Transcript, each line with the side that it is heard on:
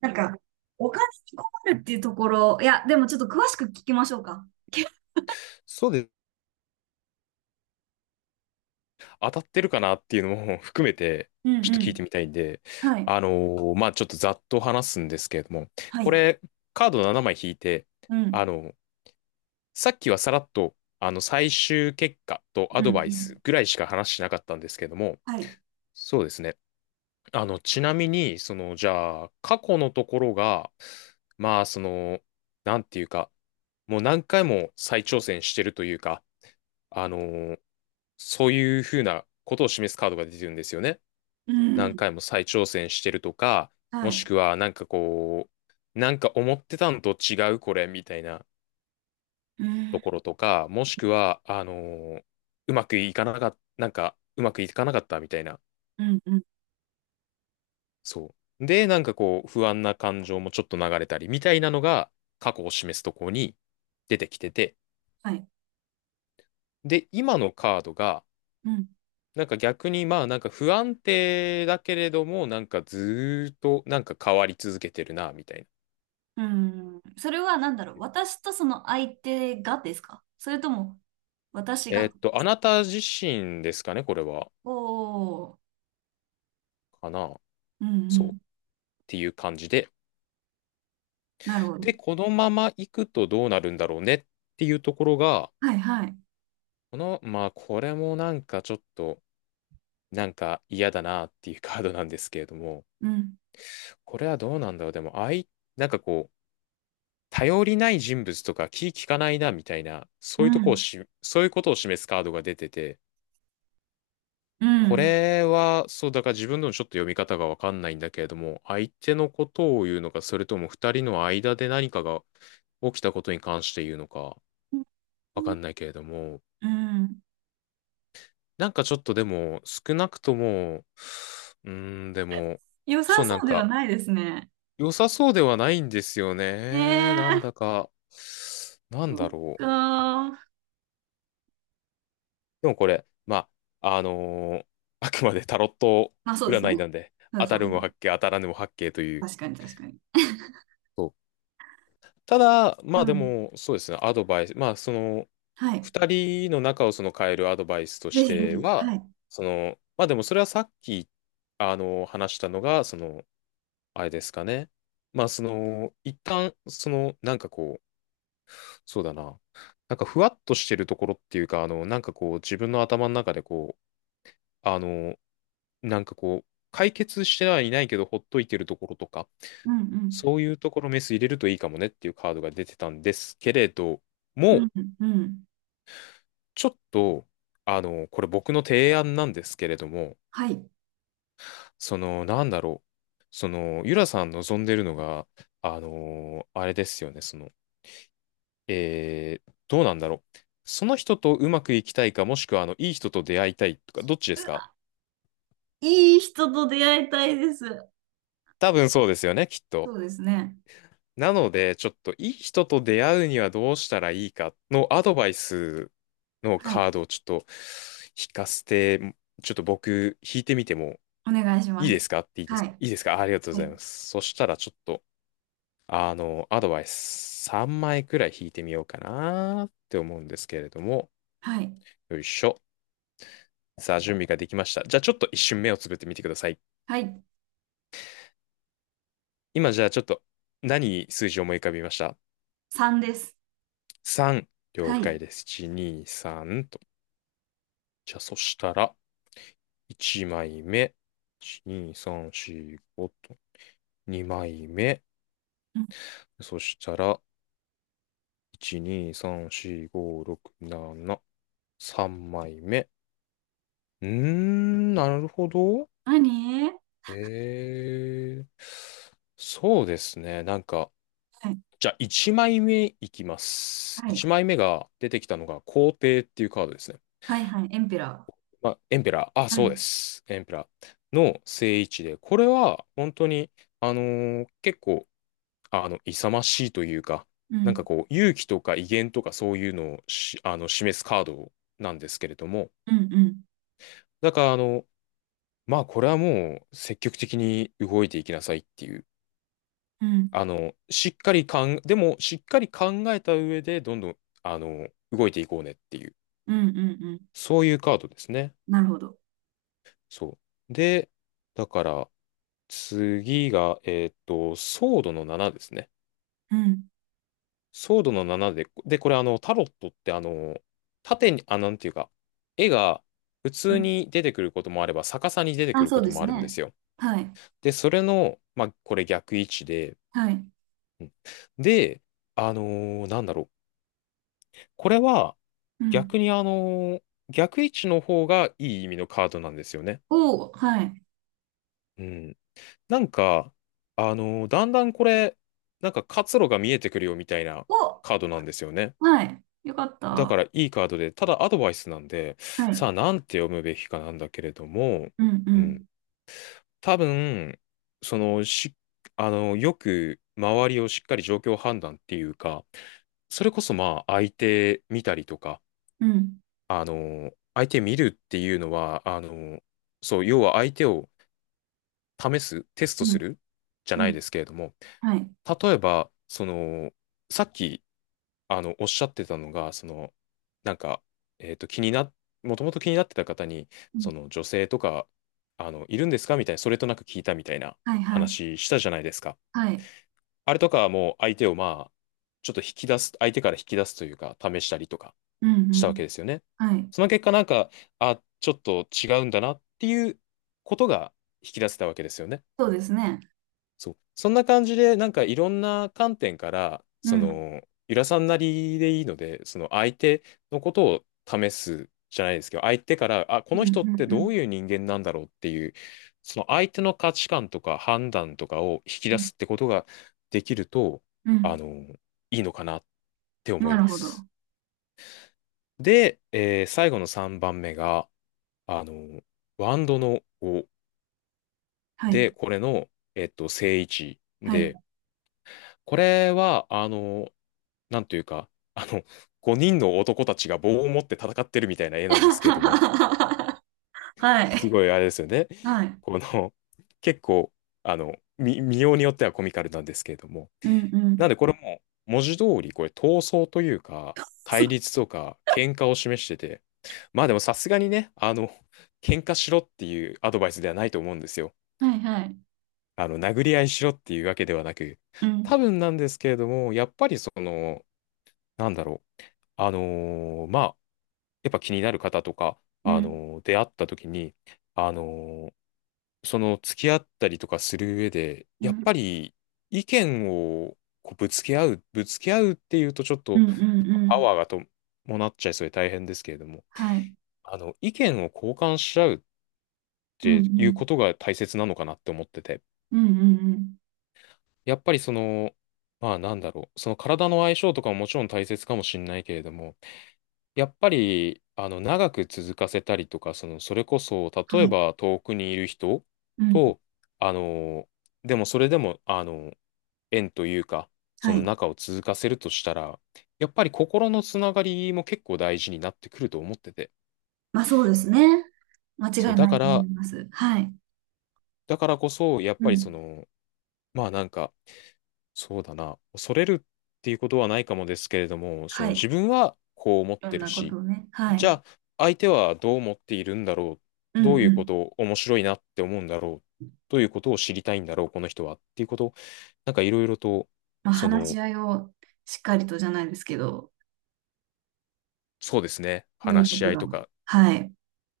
right: なんか、お金に困るっていうところ、いや、でもちょっと詳しく聞きましょうか。
left: そうです。当たってるかなっていうのも 含めて、
right: うん
left: ちょっと
right: う
left: 聞いて
right: ん。
left: みたいんで、
right: はい。
left: あのまあ、ちょっとざっと話すんですけれども、
right: は
left: こ
right: い。
left: れ、カード7枚引いて、
right: う
left: あ
right: ん。
left: の、さっきはさらっと、あの、最終結果とア
right: うんう
left: ドバイス
right: ん。
left: ぐらいしか話しなかったんですけども、
right: はい。
left: そうですね。あの、ちなみに、その、じゃあ、過去のところが、まあ、その、なんていうか、もう何回も再挑戦してるというか、あのーそういうふうなことを示すカードが出てるんですよね。
right: う
left: 何
right: ん。
left: 回も再挑戦してるとか、
right: は
left: もし
right: い。
left: くはなんかこう、なんか思ってたのと違うこれみたいな
right: う
left: と
right: ん。
left: ころとか、もしくは、うまくいかなかった、なんかうまくいかなかったみたいな。
right: うんうん。
left: そう。で、なんかこう、不安な感情もちょっと流れたりみたいなのが過去を示すところに出てきてて、
right: はい。
left: で、今のカードが、
right: うん。
left: なんか逆にまあなんか不安定だけれどもなんかずーっとなんか変わり続けてるなみたいな。
right: うんそれは何だろう。私とその相手がですか、それとも、私が。
left: あなた自身ですかね、これは。
right: おお。
left: かな。
right: うんう
left: そう。っ
right: ん。
left: ていう感じで。
right: なるほど。
left: で、このまま行くとどうなるんだろうねっていうところが、
right: はいはい。
left: この、まあこれもなんかちょっとなんか嫌だなっていうカードなんですけれども、
right: うん。
left: これはどうなんだろう。でも、あい、なんかこう、頼りない人物とか気利かないなみたいな、
right: う
left: そういうとこ
right: ん。
left: をし、そういうことを示すカードが出てて、
right: う
left: こ
right: ん。
left: れは、そう、だから自分でもちょっと読み方がわかんないんだけれども、相手のことを言うのか、それとも二人の間で何かが起きたことに関して言うのか、
right: う
left: わか
right: ん。
left: んないけれども、
right: うん
left: なんかちょっとでも、少なくとも、うーん、でも、
right: 良さ
left: そう、なん
right: そうでは
left: か、
right: ないですね。
left: 良さそうではないんですよね。なん
right: ええ。
left: だか、なん
right: そ
left: だ
right: っ
left: ろう。
right: か。
left: でもこれ、まあ、あくまでタロット
right: まあそうですね。
left: 占いなんで、
right: そう
left: 当
right: そ
left: た
right: う、
left: るも八卦、当たらぬも八卦という、
right: 確かに、確かに。
left: そうただ、
right: う
left: まあで
right: ん。
left: も、そうですね、アドバイス、まあその、
right: はい。
left: 二人の仲をその変えるアドバイスと
right: ぜ
left: し
right: ひぜ
left: て
right: ひ。
left: は、
right: はい。
left: その、まあでもそれはさっき、あの、話したのが、その、あれですかね。まあその、一旦、その、なんかこう、そうだな、なんかふわっとしてるところっていうか、あの、なんかこう、自分の頭の中でこう、あの、なんかこう、解決してはいないけど、ほっといてるところとか、
right: うんうん。
left: そういうところメス入れるといいかもねっていうカードが出てたんですけれど
right: う
left: も、
right: んうん。うん
left: ちょっと、あの、これ僕の提案なんですけれども、
right: はい。う
left: その、なんだろう。その、ゆらさん望んでるのが、あの、あれですよね、その、えー、どうなんだろう。その人とうまくいきたいか、もしくは、あの、いい人と出会いたいとか、どっちですか、
right: わ、いい人と出会いたいです。
left: 多分そうですよね、きっ
right: そ
left: と。
right: うですね。
left: なので、ちょっと、いい人と出会うにはどうしたらいいかのアドバイスの
right: は
left: カ
right: い。
left: ードをちょっと引かせて、ちょっと僕、引いてみても
right: お願いし
left: いい
right: ま
left: で
right: す。
left: すかっていいです
right: は
left: か
right: い。
left: いいですか、ありがとうご
right: は
left: ざい
right: い。
left: ます。そしたらちょっと、あの、アドバイス3枚くらい引いてみようかなって思うんですけれども、
right: はい。
left: よいしょ。さあ、準備ができました。じゃあちょっと一瞬目をつぶってみてください。
right: はい。
left: 今じゃあちょっと何数字を思い浮かびました？
right: 3です。
left: 3。了
right: はい。
left: 解です。1、2、3と。じゃあそしたら、1枚目。1、2、3、4、5と。2枚目。
right: うん。
left: そしたら、1、2、3、4、5、6、7。3枚目。うーん、なるほど。
right: 何
left: ええ。そうですね。なんか、
right: はい。
left: じゃあ1枚目いめいきます。
right: はい。
left: 1枚目が出てきたのが皇帝っていうカードですね。
right: はいはい。エンペラ
left: まあ、エンペラー。あ、
right: ー。は
left: そうで
right: い。
left: す。エンペラーの正位置で、これは本当に、結構、あの、勇ましいというか、
right: う
left: なん
right: ん。
left: かこう、勇気とか威厳とかそういうのをし、あの、示すカードなんですけれども、
right: うんうん。
left: だから、あの、まあ、これはもう積極的に動いていきなさいっていう。
right: うん。
left: あの、しっかりかん、でも、しっかり考えた上で、どんどん、あの、動いていこうねっていう、
right: うんうんうん。
left: そういうカードですね。
right: なるほど。
left: そう。で、だから、次が、ソードの7ですね。
right: うん。
left: ソードの7で、で、これ、あの、タロットって、あの、縦に、あ、なんていうか、絵が普
right: う
left: 通
right: ん。
left: に出てくることもあれば、逆さに出てく
right: あ、
left: る
right: そ
left: こ
right: う
left: と
right: で
left: も
right: す
left: あるんで
right: ね。
left: すよ。
right: はい。
left: で、それの、まあ、これ逆位置で、
right: はい。
left: うん、で、なんだろう。これは
right: うん。
left: 逆に逆位置の方がいい意味のカードなんですよね。
right: おー、はい。
left: うん。なんか、だんだんこれ、なんか活路が見えてくるよみたいな
right: を、
left: カードなんですよね。
right: はい。よかっ
left: だか
right: た。
left: らいいカードで、ただアドバイスなんで、
right: は
left: さ
right: い。
left: あなんて読むべきかなんだけれども、
right: うん、う
left: う
right: ん、
left: ん。多分、その、し、あのよく周りをしっかり状況判断っていうか、それこそまあ相手見たりとか、
right: うん、
left: あの、相手見るっていうのは、あの、そう、要は相手を試す、テスト
right: う
left: す
right: ん、
left: るじゃな
right: う
left: い
right: ん。
left: ですけれども、
right: はい。
left: 例えば、その、さっき、あの、おっしゃってたのが、その、なんか、えっと、気にな、もともと気になってた方に、
right: うん、
left: その、女性とか、あの、いるんですかみたいな、それとなく聞いたみたいな
right: はい、はい。
left: 話したじゃないですか。
right: はい。
left: あれとかはもう相手を、まあ、ちょっと引き出す、相手から引き出すというか、試したりとか
right: うん、
left: し
right: う
left: たわけ
right: ん。
left: ですよね。
right: はい。
left: その結果なんか、あ、ちょっと違うんだなっていうことが引き出せたわけですよね。
right: そうですね。
left: そう。そんな感じで、なんかいろんな観点から、
right: うん、
left: そ
right: うん、
left: の、ゆらさんなりでいいので、その相手のことを試すじゃないですけど、相手から、あ、こ
right: う
left: の
right: ん、
left: 人って
right: う
left: ど
right: ん、
left: ういう人間なんだろうっていう、その相手の価値観とか判断とかを引き
right: う
left: 出
right: ん。
left: すってことができると、
right: う
left: あ
right: ん
left: の、いいのかなって思い
right: なる
left: ま
right: ほ
left: す。
right: ど。
left: で、えー最後の3番目が、あの、ワンドの5
right: はい。
left: で、これの、えっと、正位置
right: はい。
left: で、これは、あの、なんというか、あの、5人の男たちが棒を持って戦ってるみたいな絵なんですけれども、
right: は
left: す
right: い。
left: ごいあれですよね。
right: はい。
left: この、結構、あの、み見ようによってはコミカルなんですけれども。
right: うん、う
left: なん
right: ん。
left: で、これも、文字通り、これ、闘争というか、
right: そ
left: 対
right: う、
left: 立とか、喧嘩を示してて、まあでもさすがにね、あの、喧嘩しろっていうアドバイスではないと思うんですよ。
right: はい、はい。
left: あの、殴り合いしろっていうわけではなく、
right: うん、
left: 多分なんですけれども、やっぱりその、なんだろう、まあ、やっぱ気になる方とか、
right: うん、
left: 出会った時に、あのーその付き合ったりとかする上で、
right: う
left: やっ
right: ん、
left: ぱり意見をこうぶつけ合うっていうとちょっ
right: うん、
left: と
right: うん、う
left: パ
right: ん。
left: ワーがと伴っちゃいそうで大変ですけれども、
right: はい。
left: あの、意見を交換し合うっ
right: うん、う
left: ていうこ
right: ん、
left: とが大切なのかなって思ってて。
right: うん、うん、うん。
left: やっぱりその、まあなんだろう、その体の相性とかももちろん大切かもしれないけれども、やっぱり、あの、長く続かせたりとか、その、それこそ、
right: は
left: 例え
right: い。
left: ば遠くにいる人
right: うん、
left: と、あの、でもそれでも、あの、縁というか、そ
right: は
left: の
right: い。
left: 仲を続かせるとしたら、やっぱり心のつながりも結構大事になってくると思ってて、
right: まあそうですね。間
left: そ
right: 違
left: う、
right: い
left: だ
right: な
left: か
right: いと思い
left: ら、
right: ます。はい。
left: だからこそ、やっ
right: う
left: ぱりそ
right: ん。
left: の、まあなんか、そうだな。恐れるっていうことはないかもですけれども、そ
right: は
left: の
right: い。い
left: 自分はこう思っ
right: ろん
left: てる
right: なこ
left: し、
right: とをね。は
left: じゃ
right: い。
left: あ相手はどう思っているんだろ
right: う
left: う。ど
right: ん
left: う
right: う
left: いうこ
right: ん。
left: とを面白いなって思うんだろう。どういうことを知りたいんだろう、この人は。っていうことを、なんかいろいろと、
right: まあ、
left: そ
right: 話
left: の、
right: し合いをしっかりとじゃないですけど、
left: そうですね。
right: そういう
left: 話
right: こ
left: し
right: と
left: 合い
right: が。
left: とか
right: はい。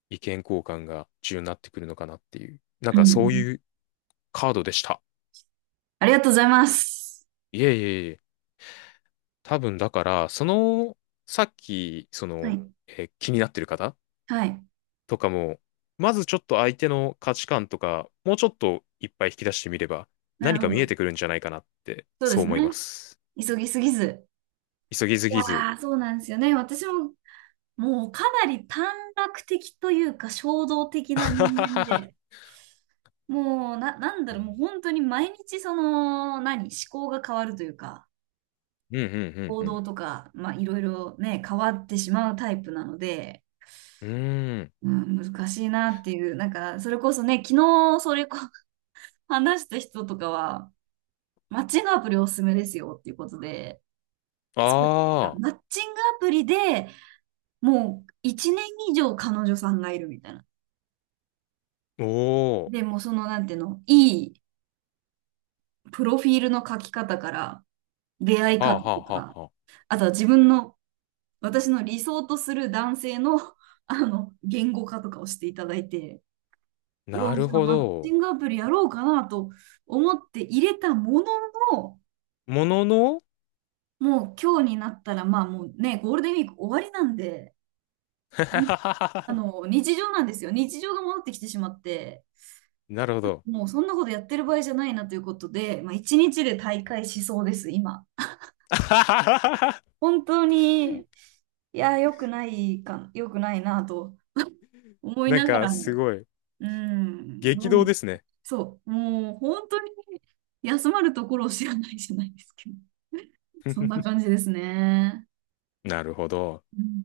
left: 意見交換が重要になってくるのかなっていう。なん
right: う
left: か
right: んう
left: そう
right: ん。
left: いうカードでした。
right: ありがとうございます。
left: いえいえいえ。多分だから、その、さっき、そ
right: は
left: の、
right: い。
left: えー気になってる方
right: はい。
left: とかも、まずちょっと相手の価値観とか、もうちょっといっぱい引き出してみれば、
right: な
left: 何
right: る
left: か
right: ほ
left: 見え
right: ど。
left: てくるんじゃないかなって、
right: そうで
left: そう
right: す
left: 思い
right: ね。
left: ます。
right: 急ぎすぎず。
left: 急ぎすぎ
right: い
left: ず。
right: やー、そうなんですよね。私も、もうかなり短絡的というか、衝動的な人間で、もう、なんだ
left: う
right: ろう、
left: ん
right: もう本当に毎日その、何、思考が変わるというか、
left: うんう
right: 行動
left: ん
right: とか、まあ、いろいろね、変わってしまうタイプなので、
left: うん。うーん。
right: うん、難しいなっていう、なんか、それこそね、昨日、それこ、話した人とかは、マッチングアプリおすすめですよっていうことで、すごい
left: ああ、
right: マッチングアプリでもう1年以上彼女さんがいるみたいな。
left: おお。
right: で、もうその、なんていうの、いいプロフィールの書き方から、出会い
left: はあ
right: 方
left: はあ
right: と
left: は
right: か、
left: あはあ。
right: あとは自分の、私の理想とする男性の、言語化とかをしていただいて、
left: な
right: お
left: る
right: じゃあ
left: ほ
right: マッ
left: ど。
right: チングアプリやろうかなと思って入れたものの、
left: ものの
right: もう今日になったら、まあもうね、ゴールデンウィーク終わりなんで、ん日常なんですよ。日常が戻ってきてしまって、
left: なるほど。
right: もうそんなことやってる場合じゃないなということで、まあ一日で大会しそうです、今。本当に、いや、良くないか、良くないなと思い
left: なん
right: なが
left: か、
right: ら
left: す
right: も、
left: ごい。
right: うん、
left: 激
right: どう
left: 動
right: に
left: ですね。
right: そう、もう本当に休まるところを知らないじゃないですけど。そんな感じですね。
left: なるほど。
right: うん